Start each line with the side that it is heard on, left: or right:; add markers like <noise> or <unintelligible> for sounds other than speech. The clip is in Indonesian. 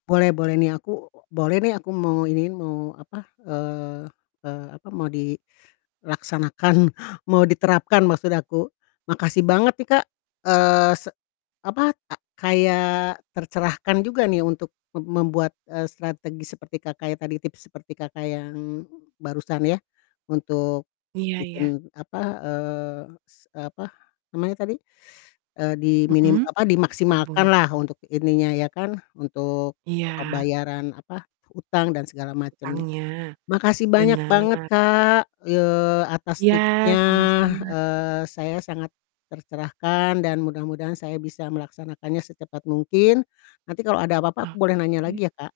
left: Boleh boleh nih aku boleh nih aku mau iniin mau apa, eee eee, apa, mau dilaksanakan mau diterapkan maksud aku, makasih banget nih Kak, eee, se apa, ta kayak tercerahkan juga nih untuk mem membuat, eee, strategi seperti Kakak ya, tadi tips seperti Kakak yang barusan ya, untuk
right: Iya iya.
left: bikin apa, eee, s eee, apa namanya tadi <sucks teeth> eee, diminim
right: Mhm,
left: apa,
right: <unintelligible> bunga?
left: dimaksimalkanlah untuk ininya ya kan untuk
right: Iya.
left: pembayaran apa, utang dan segala macemnya.
right: Hutangnya,
left: Makasih banyak banget
right: bener.
left: Kak, ye atas
right: Iya,
left: tipsnya,
right: sama-sama.
left: eee, saya sangat tercerahkan dan mudah-mudahan saya bisa melaksanakannya secepat mungkin. Nanti kalau ada apa-apa aku boleh nanya
right: Oke.
left: lagi ya Kak?